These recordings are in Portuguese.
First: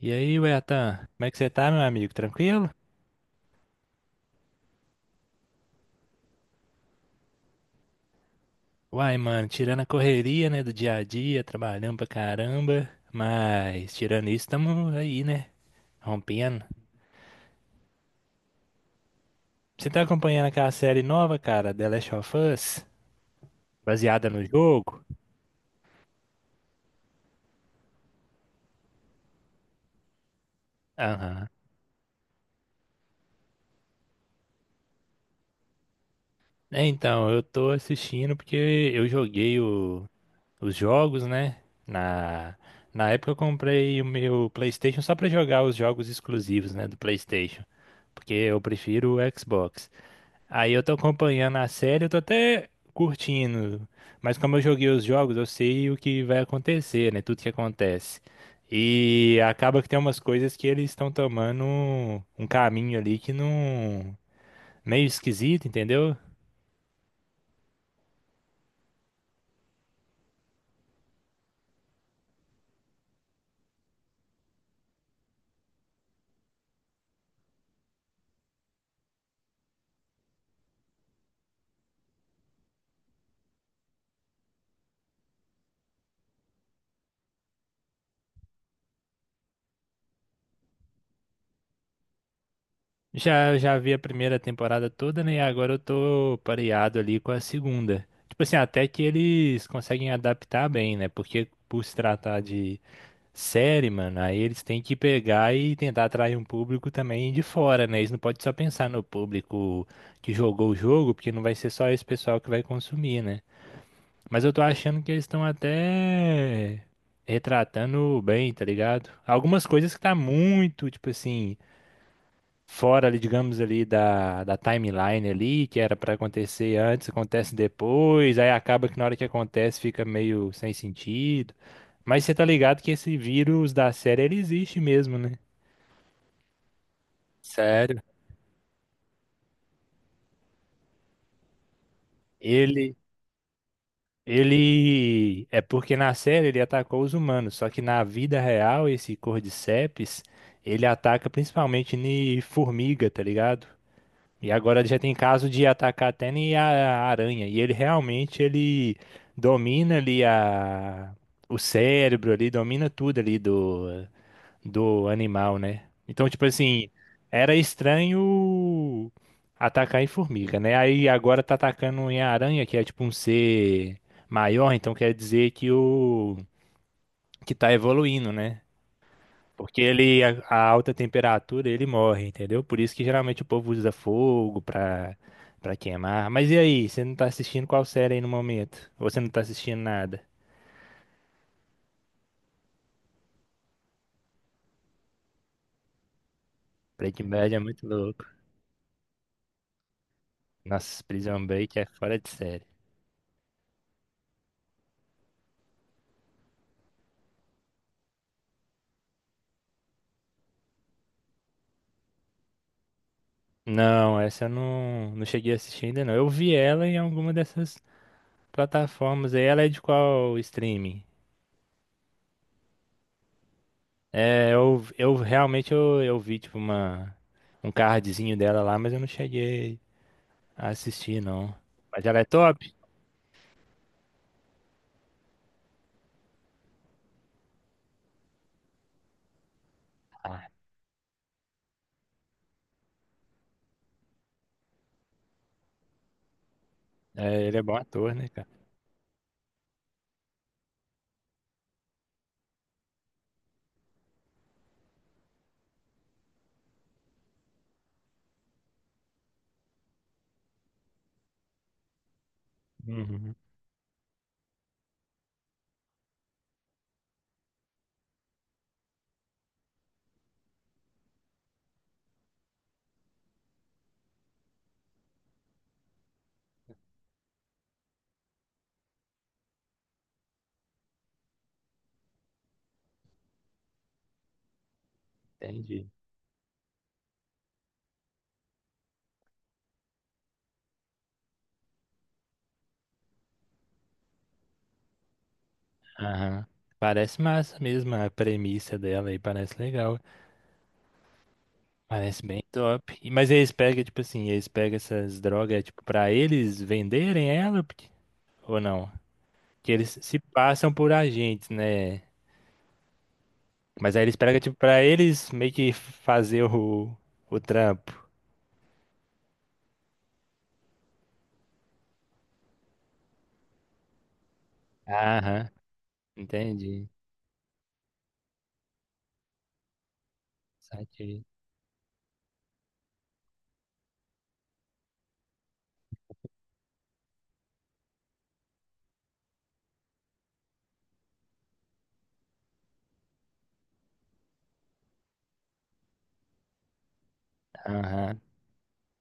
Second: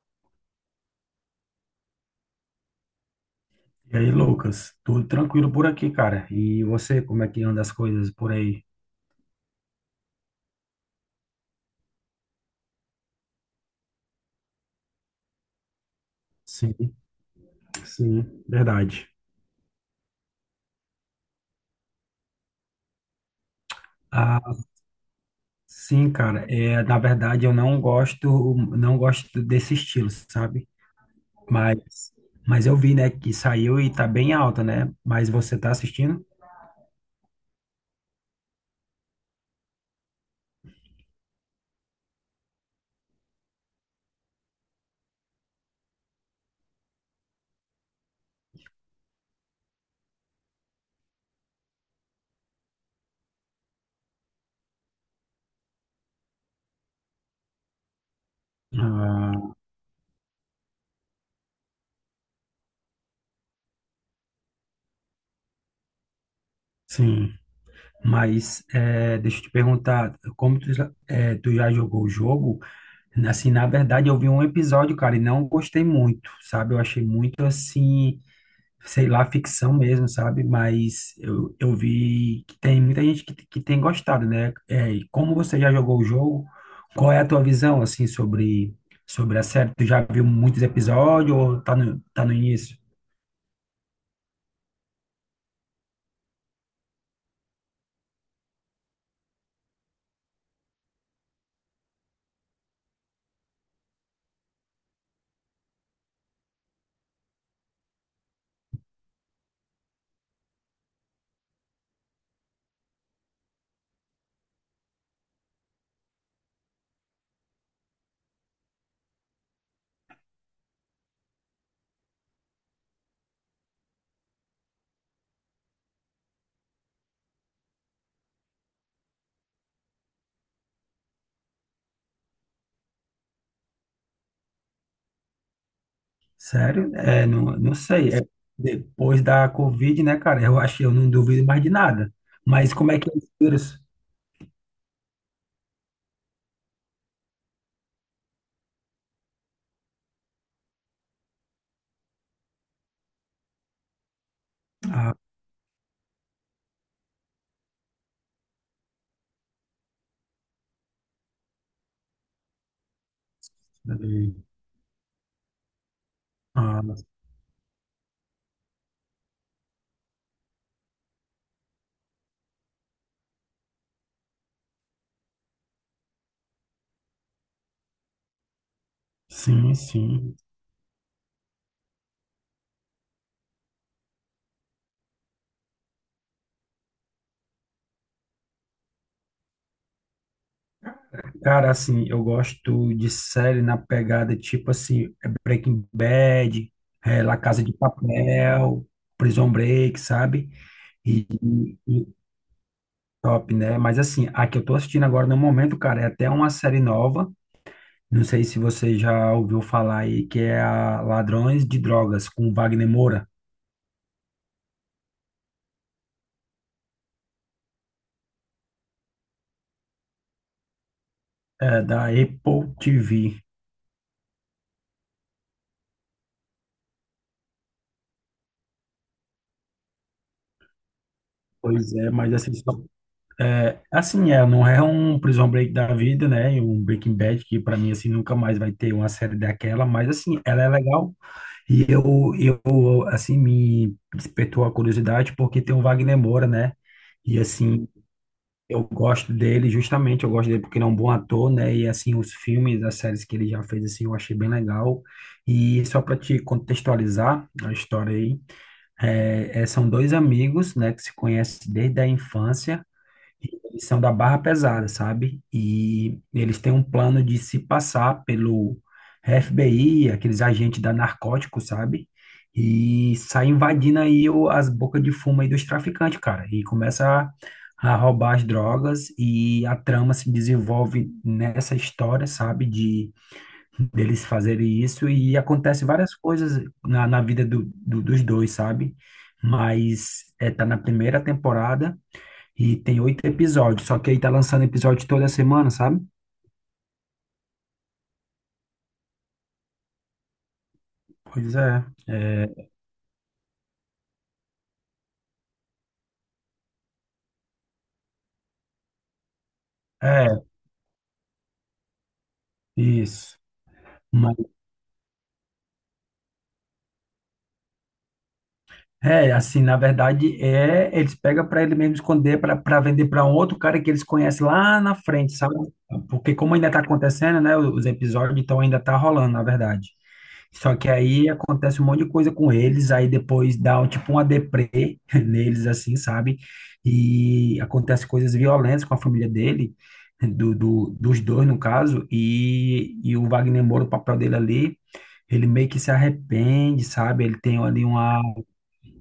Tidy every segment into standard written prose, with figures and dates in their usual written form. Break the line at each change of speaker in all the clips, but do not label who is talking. E aí, Wetan, como é que você tá, meu amigo? Tranquilo?
E aí, Lucas, tudo tranquilo por aqui, cara? E você, como é que anda as coisas por aí?
Uai, mano, tirando a correria, né, do dia a dia, trabalhando pra caramba, mas tirando isso, tamo aí, né, rompendo.
Sim, sim, verdade.
Você tá acompanhando aquela série nova, cara, The Last of Us, baseada no
Ah,
jogo?
sim, cara. Na verdade, eu não gosto, não gosto desse estilo, sabe?
Aham.
Mas, mas eu vi, né, que saiu e tá bem alta, né? Mas você tá assistindo?
É, então, eu tô assistindo porque eu joguei o- os jogos, né, na... na época eu comprei o meu PlayStation só pra jogar os jogos exclusivos, né, do PlayStation, porque eu prefiro o Xbox. Aí eu tô acompanhando a série, eu tô até curtindo. Mas como eu joguei os jogos, eu sei o que vai acontecer, né? Tudo que acontece. E
Ah,
acaba que tem umas coisas que eles estão tomando um caminho ali que não, meio esquisito, entendeu?
sim. Mas é, deixa eu te perguntar, como tu, tu já jogou o jogo? Assim, na verdade, eu vi um episódio, cara, e não gostei muito, sabe? Eu achei muito assim, sei lá, ficção mesmo, sabe? Mas eu vi que tem muita gente que tem gostado, né? É, e como você já jogou o jogo, qual é a tua visão, assim, sobre a série? Tu já viu muitos episódios ou tá tá no início?
Já, já vi a primeira temporada toda, né? E agora eu tô pareado ali com a segunda. Tipo assim, até que eles conseguem adaptar bem, né? Porque por se tratar de série, mano, aí eles têm que pegar e tentar atrair um público também de fora, né? Eles não podem só pensar no público que jogou o jogo, porque não vai ser só esse pessoal que vai consumir, né? Mas eu tô achando que eles estão até retratando bem, tá ligado? Algumas coisas que tá muito, tipo assim, fora ali, digamos ali da timeline ali, que era para acontecer antes, acontece depois, aí acaba que na hora que acontece fica meio sem sentido. Mas você tá ligado que esse vírus da série ele existe mesmo, né?
Sério? É, não, não
Sério?
sei. É, depois da Covid, né, cara? Eu acho que eu não duvido mais de nada. Mas como
Ele
é que é esse vírus?
ele é porque na série ele atacou os humanos, só que na vida real esse Cordyceps, ele ataca principalmente em formiga, tá ligado? E agora já tem
Ah,
caso de atacar até nem a aranha. E ele realmente ele domina ali a, o cérebro ali, domina tudo ali do, do animal, né? Então, tipo
ah,
assim, era estranho atacar em formiga, né? Aí agora tá atacando em aranha, que é tipo um ser maior, então quer dizer que o que tá evoluindo, né?
sim,
Porque ele, a,
sim.
a alta temperatura, ele morre, entendeu? Por isso que geralmente o povo usa fogo pra, pra queimar. Mas e aí, você não tá assistindo qual série aí no momento? Ou você não tá assistindo nada?
Cara, assim, eu gosto de série na pegada tipo assim, é Breaking Bad, é
Breaking
La
Bad é
Casa de
muito louco.
Papel, Prison Break, sabe?
Nossa,
E,
Prison Break é
e
fora de série.
top, né? Mas assim, a que eu tô assistindo agora no momento, cara, é até uma série nova. Não sei se você já ouviu falar aí, que é a Ladrões de Drogas, com Wagner Moura,
Não, essa eu não, não cheguei a assistir ainda não. Eu vi ela em alguma dessas plataformas aí. Ela é de qual streaming?
é, da Apple TV.
É, eu realmente eu vi tipo uma, um cardzinho dela lá, mas eu não cheguei. Ah, assisti, não.
Pois
Mas
é,
ela é
mas assim, só
top?
É, assim, é, não é um Prison Break da vida, né? E um Breaking Bad que pra mim assim nunca mais vai ter uma série daquela, mas assim,
Ah,
ela é legal e eu assim, me despertou a curiosidade porque tem o Wagner Moura, né? E
é, ele é bom
assim,
ator, né, cara?
eu gosto dele justamente, eu gosto dele porque ele é um bom ator, né? E assim, os filmes, as séries que ele já fez assim, eu achei bem legal. E só pra te contextualizar a história aí, são dois amigos, né, que se conhecem desde a infância.
Uhum.
Eles são da barra pesada, sabe? E eles têm um plano de se passar pelo FBI, aqueles agentes da narcótico, sabe? E sai invadindo aí as bocas de fumo aí dos traficantes, cara. E começa a roubar as drogas e a trama se desenvolve nessa história, sabe? De deles fazerem isso e acontece
Entendi.
várias coisas na vida dos dois, sabe? Mas é, tá na primeira temporada. E tem oito episódios, só que aí tá lançando episódio toda semana, sabe?
Aham. Parece massa mesmo a premissa dela aí, parece legal.
Pois é.
Parece bem
É,
top. E mas eles pegam, tipo assim, eles pegam essas drogas, é, tipo, pra eles venderem ela porque, ou não? Que eles se
é
passam por agentes, né?
Isso.
Mas aí eles
mas-
pegam, tipo, pra eles meio que fazer o trampo.
assim, na verdade, é, eles pegam para ele mesmo esconder para vender para um outro cara que eles conhecem lá na frente,
Aham,
sabe? Porque como ainda tá
entendi.
acontecendo, né, os episódios, então ainda tá rolando, na verdade. Só que
Saquei.
aí acontece um monte de coisa com eles, aí depois dá um, tipo uma deprê neles, assim, sabe? E acontece coisas violentas com a família dele, dos dois, no caso, e o Wagner Moura, o papel dele ali, ele meio que se arrepende, sabe? Ele tem ali
Aham.
uma...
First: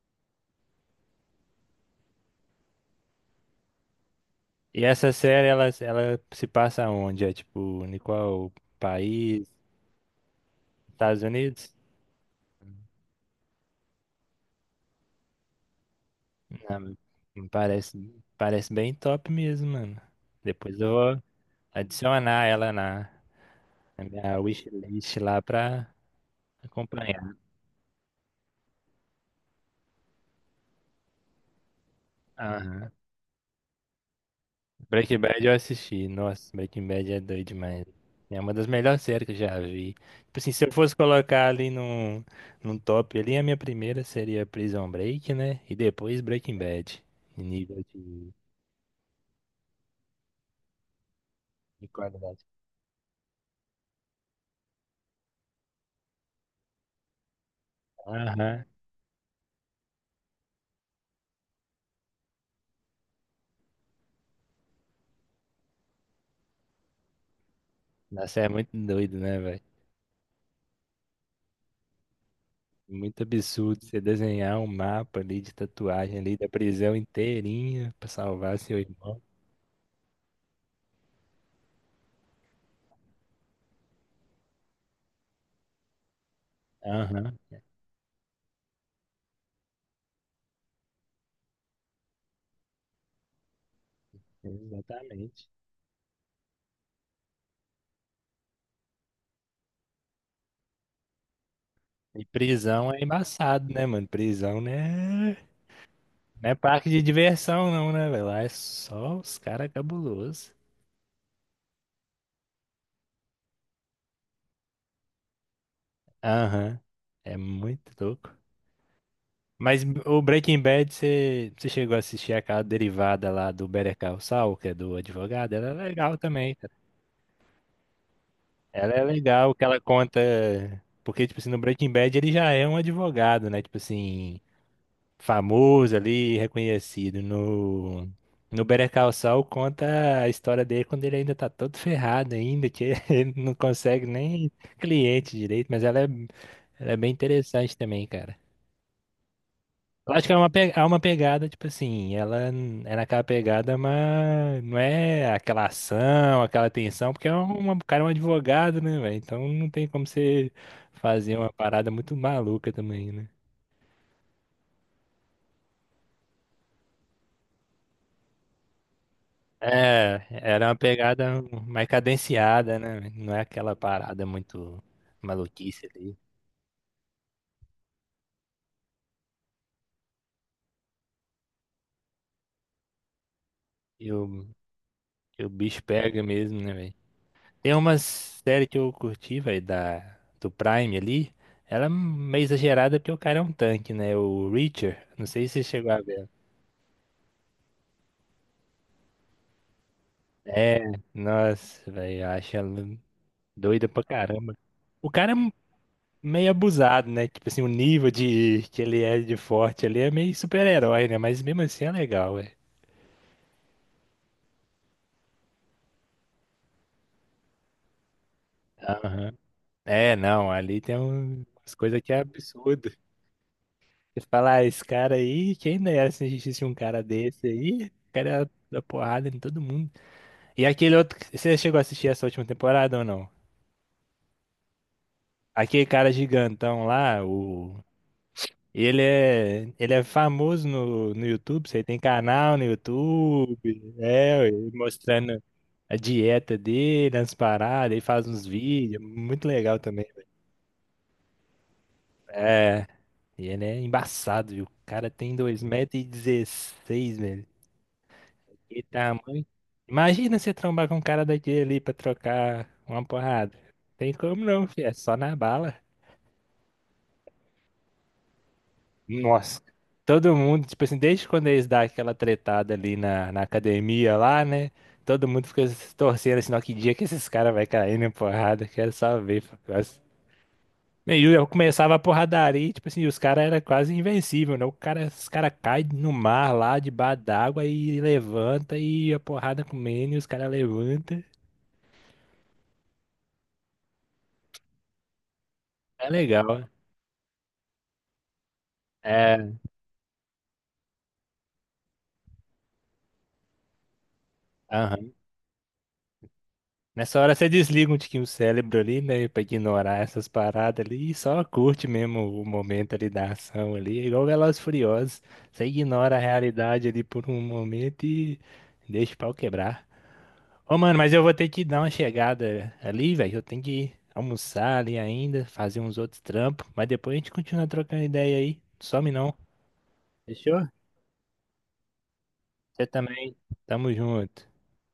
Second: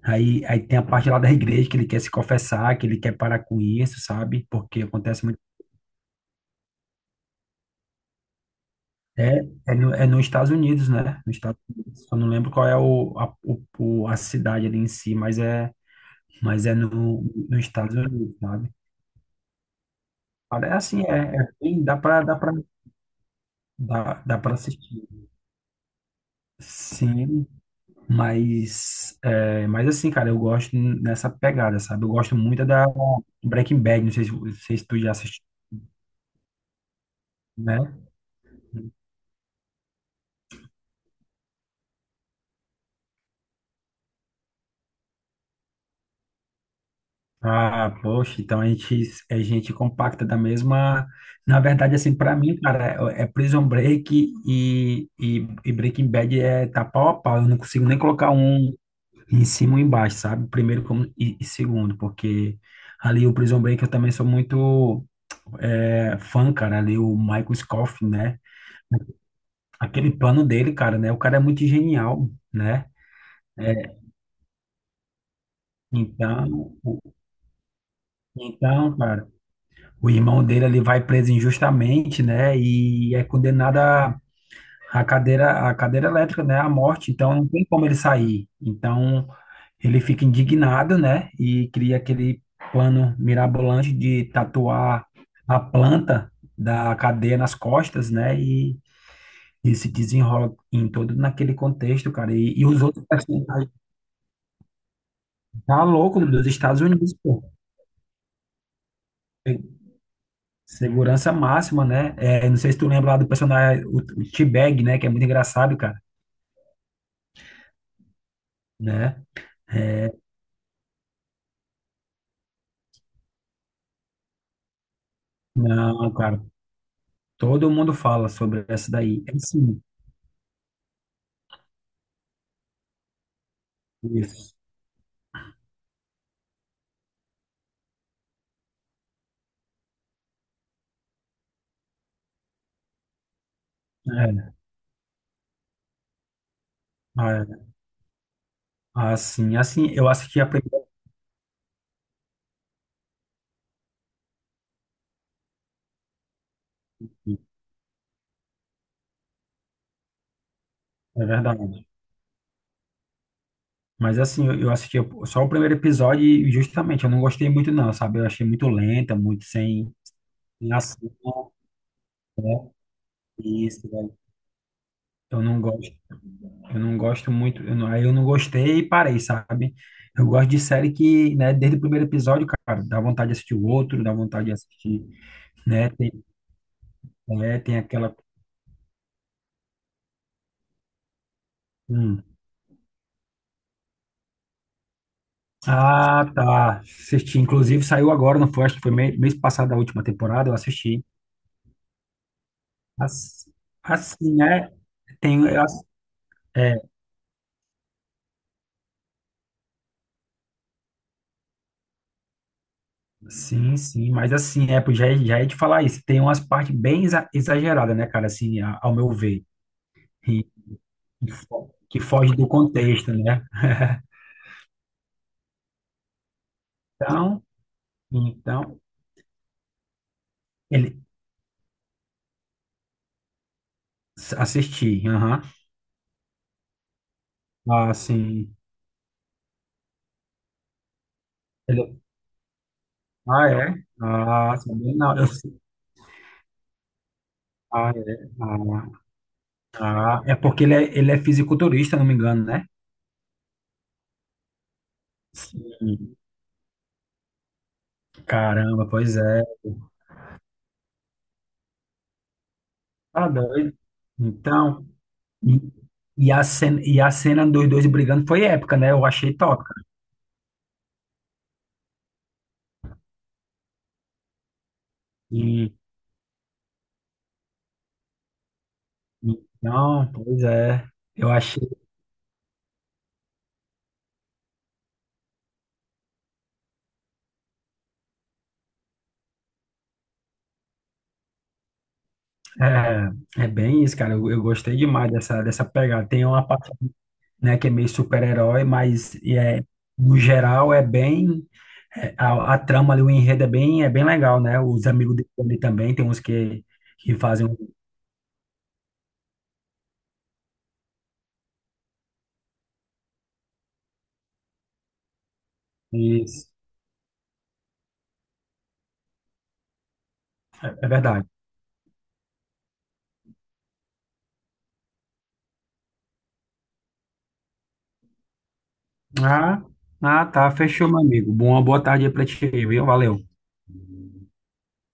Aí, aí tem a parte lá da igreja que ele quer se confessar, que ele quer parar com isso, sabe? Porque
E essa
acontece
série, ela se passa onde? É tipo, em qual
É,
país?
é, no, é nos Estados Unidos, né?
Estados
Nos Estados
Unidos?
Unidos. Eu não lembro qual é o, a, o- o- a cidade ali em si, mas é
Não,
no, nos Estados
parece,
Unidos, sabe?
parece bem top mesmo, mano.
Cara, é
Depois eu
assim,
vou
é bem- dá pra, dá
adicionar
pra,
ela na, na
dá
minha
pra assistir.
wishlist lá pra acompanhar.
Sim, mas, é, mas assim, cara, eu gosto nessa pegada, sabe? Eu gosto muito da
Aham.
Breaking Bad, não sei se, não sei se tu já
Breaking
assistiu,
Bad eu assisti. Nossa, Breaking Bad é doido demais.
né?
É uma das melhores séries que eu já vi. Tipo assim, se eu fosse colocar ali num, num top ali, a minha primeira seria Prison Break, né? E depois Breaking Bad. Em nível
Ah, poxa, então a gente compacta da mesma. Na
de
verdade, assim, pra
qualidade.
mim, cara, é Prison Break e Breaking Bad é tá pau a pau. Eu não consigo nem colocar
Aham.
um em cima ou embaixo, sabe? Primeiro como, e segundo, porque ali o Prison Break eu também sou muito é, fã, cara. Ali o Michael Scofield, né?
Nossa, é muito doido, né, velho?
Aquele plano dele, cara, né? O cara é muito genial, né?
Muito absurdo
É,
você desenhar um mapa ali de tatuagem ali da
então,
prisão
o-
inteirinha pra salvar seu
então,
irmão.
cara, o irmão dele ele vai preso injustamente, né? E é condenado à à cadeira elétrica, né? À morte. Então
Aham,
não tem como ele sair. Então ele fica indignado, né? E cria aquele plano mirabolante de tatuar
exatamente.
a planta da cadeia nas costas, né? E se desenrola em todo naquele contexto,
E
cara. E os
prisão é
outros personagens
embaçado, né, mano? Prisão, né?
tá louco dos
Não é
Estados
parque de
Unidos, pô.
diversão, não, né, velho? Lá é só os caras cabulosos.
Segurança máxima, né? É, não sei se tu lembra lá do personagem, o T-Bag, né? Que é muito engraçado, cara,
Aham, é muito louco.
né?
Mas
É,
o Breaking Bad, você chegou a assistir aquela derivada lá do Better Call Saul, que é do advogado? Ela é
não,
legal
cara,
também.
todo mundo fala sobre essa
Ela é
daí. É
legal que ela
sim,
conta. Porque, tipo assim, no Breaking Bad ele já é um advogado, né? Tipo assim,
isso.
famoso ali, reconhecido. No, no Better Call Saul conta a história dele quando ele ainda tá todo ferrado ainda, que ele não consegue
É,
nem cliente direito, mas ela é bem
é,
interessante também, cara.
assim, assim, eu
Eu acho que é
assisti a
uma, é
primeira,
uma pegada, tipo assim, é naquela pegada, mas não é aquela ação, aquela tensão, porque é uma, o cara é um advogado, né, velho? Então não tem como você
é
fazer uma
verdade.
parada muito maluca também, né?
Mas assim, eu assisti só o primeiro episódio e justamente eu não gostei muito não, sabe? Eu achei muito lenta, muito
É, era
sem
uma
ação,
pegada mais
né?
cadenciada, né, véi? Não é aquela
Isso, velho.
parada muito
Eu não
maluquice
gosto.
ali.
Eu não gosto muito, eu não- aí eu não gostei e parei, sabe? Eu gosto de série que, né, desde o primeiro episódio, cara, dá vontade de assistir o outro,
E
dá
o,
vontade de assistir,
e o bicho
né? Tem,
pega mesmo, né, velho?
é,
Tem
tem
uma
aquela.
série que eu curti, velho, da do Prime ali. Ela é
Hum.
meio exagerada porque o cara é um tanque, né? O Reacher. Não sei se você chegou a
Ah,
ver.
tá. Assisti. Inclusive, saiu agora, não foi? Acho que foi mês passado a última temporada, eu
É,
assisti.
nossa, velho, eu acho ela
As-
doida pra
Assim,
caramba.
né?
O cara é
Tem, as-
meio
É,
abusado, né? Tipo assim, o nível de que ele é de forte ali é meio super-herói, né? Mas mesmo assim é legal, velho.
sim, sim, mas assim, é, pô, já ia te falar isso. Tem umas partes bem exageradas, né, cara, assim, ao meu
Aham.
ver,
É,
e,
não, ali tem umas
que
coisas que é
foge do
absurdo.
contexto, né?
Você fala, ah, esse cara aí, quem dera se existisse um cara
Então,
desse aí, o cara ia
então,
dar porrada em todo mundo. E aquele
ele
outro você chegou a assistir essa última temporada ou não?
assisti, aham.
Aquele cara gigantão lá. O.
Ah, sim.
Ele é famoso no, no YouTube, você
Ele-
tem canal no
ah,
YouTube,
é?
é,
Ah,
ele
sabia não. Eu,
mostrando a dieta dele, as
ah,
paradas, ele faz
é.
uns
Ah,
vídeos, muito legal também.
tá, é porque ele é fisiculturista, não me engano, né?
É, e ele é embaçado, viu? O cara tem dois metros e
Sim.
dezesseis, velho. Que
Caramba, pois é.
tamanho. Imagina você trombar com um cara daquele ali pra trocar uma
Tá
porrada.
doido.
Tem como não,
Então,
filho, é só na
e,
bala.
e a cena dos dois brigando foi épica, né? Eu achei
Nossa,
top, cara.
todo mundo, tipo assim, desde quando eles dão aquela tretada ali na, na academia lá, né? Todo mundo fica
E,
se torcendo assim, ó, que dia que esses caras vai cair na porrada, quero só ver. Mas,
então, pois é.
né, e
Eu
eu
achei.
começava a porradaria, e, tipo assim, os caras eram quase invencível, né? O cara, os caras caem no mar lá, debaixo d'água, e levanta, e a porrada comendo, e os caras levantam.
É, é bem isso, cara. Eu gostei demais dessa, dessa
É
pegada. Tem uma
legal.
parte, né, que é meio super-herói, mas e
É,
é, no geral é bem é, a trama ali, o enredo é bem legal, né? Os
aham,
amigos dele ali também tem uns que
nessa hora
fazem
você
um
desliga um tiquinho o cérebro ali, né? Pra ignorar essas paradas ali e só curte mesmo o momento ali da ação ali. É igual Velozes e Furiosos. Você ignora a
isso.
realidade ali por um momento e deixa o pau quebrar. Ô,
É
mano, mas eu
verdade.
vou ter que dar uma chegada ali, velho. Eu tenho que almoçar ali ainda, fazer uns outros trampos. Mas depois a gente continua trocando ideia aí. Some não.
Ah, ah, tá,
Fechou?
fechou, meu amigo. Boa, boa tarde aí pra ti,
Você
viu? Valeu.
também. Tamo junto.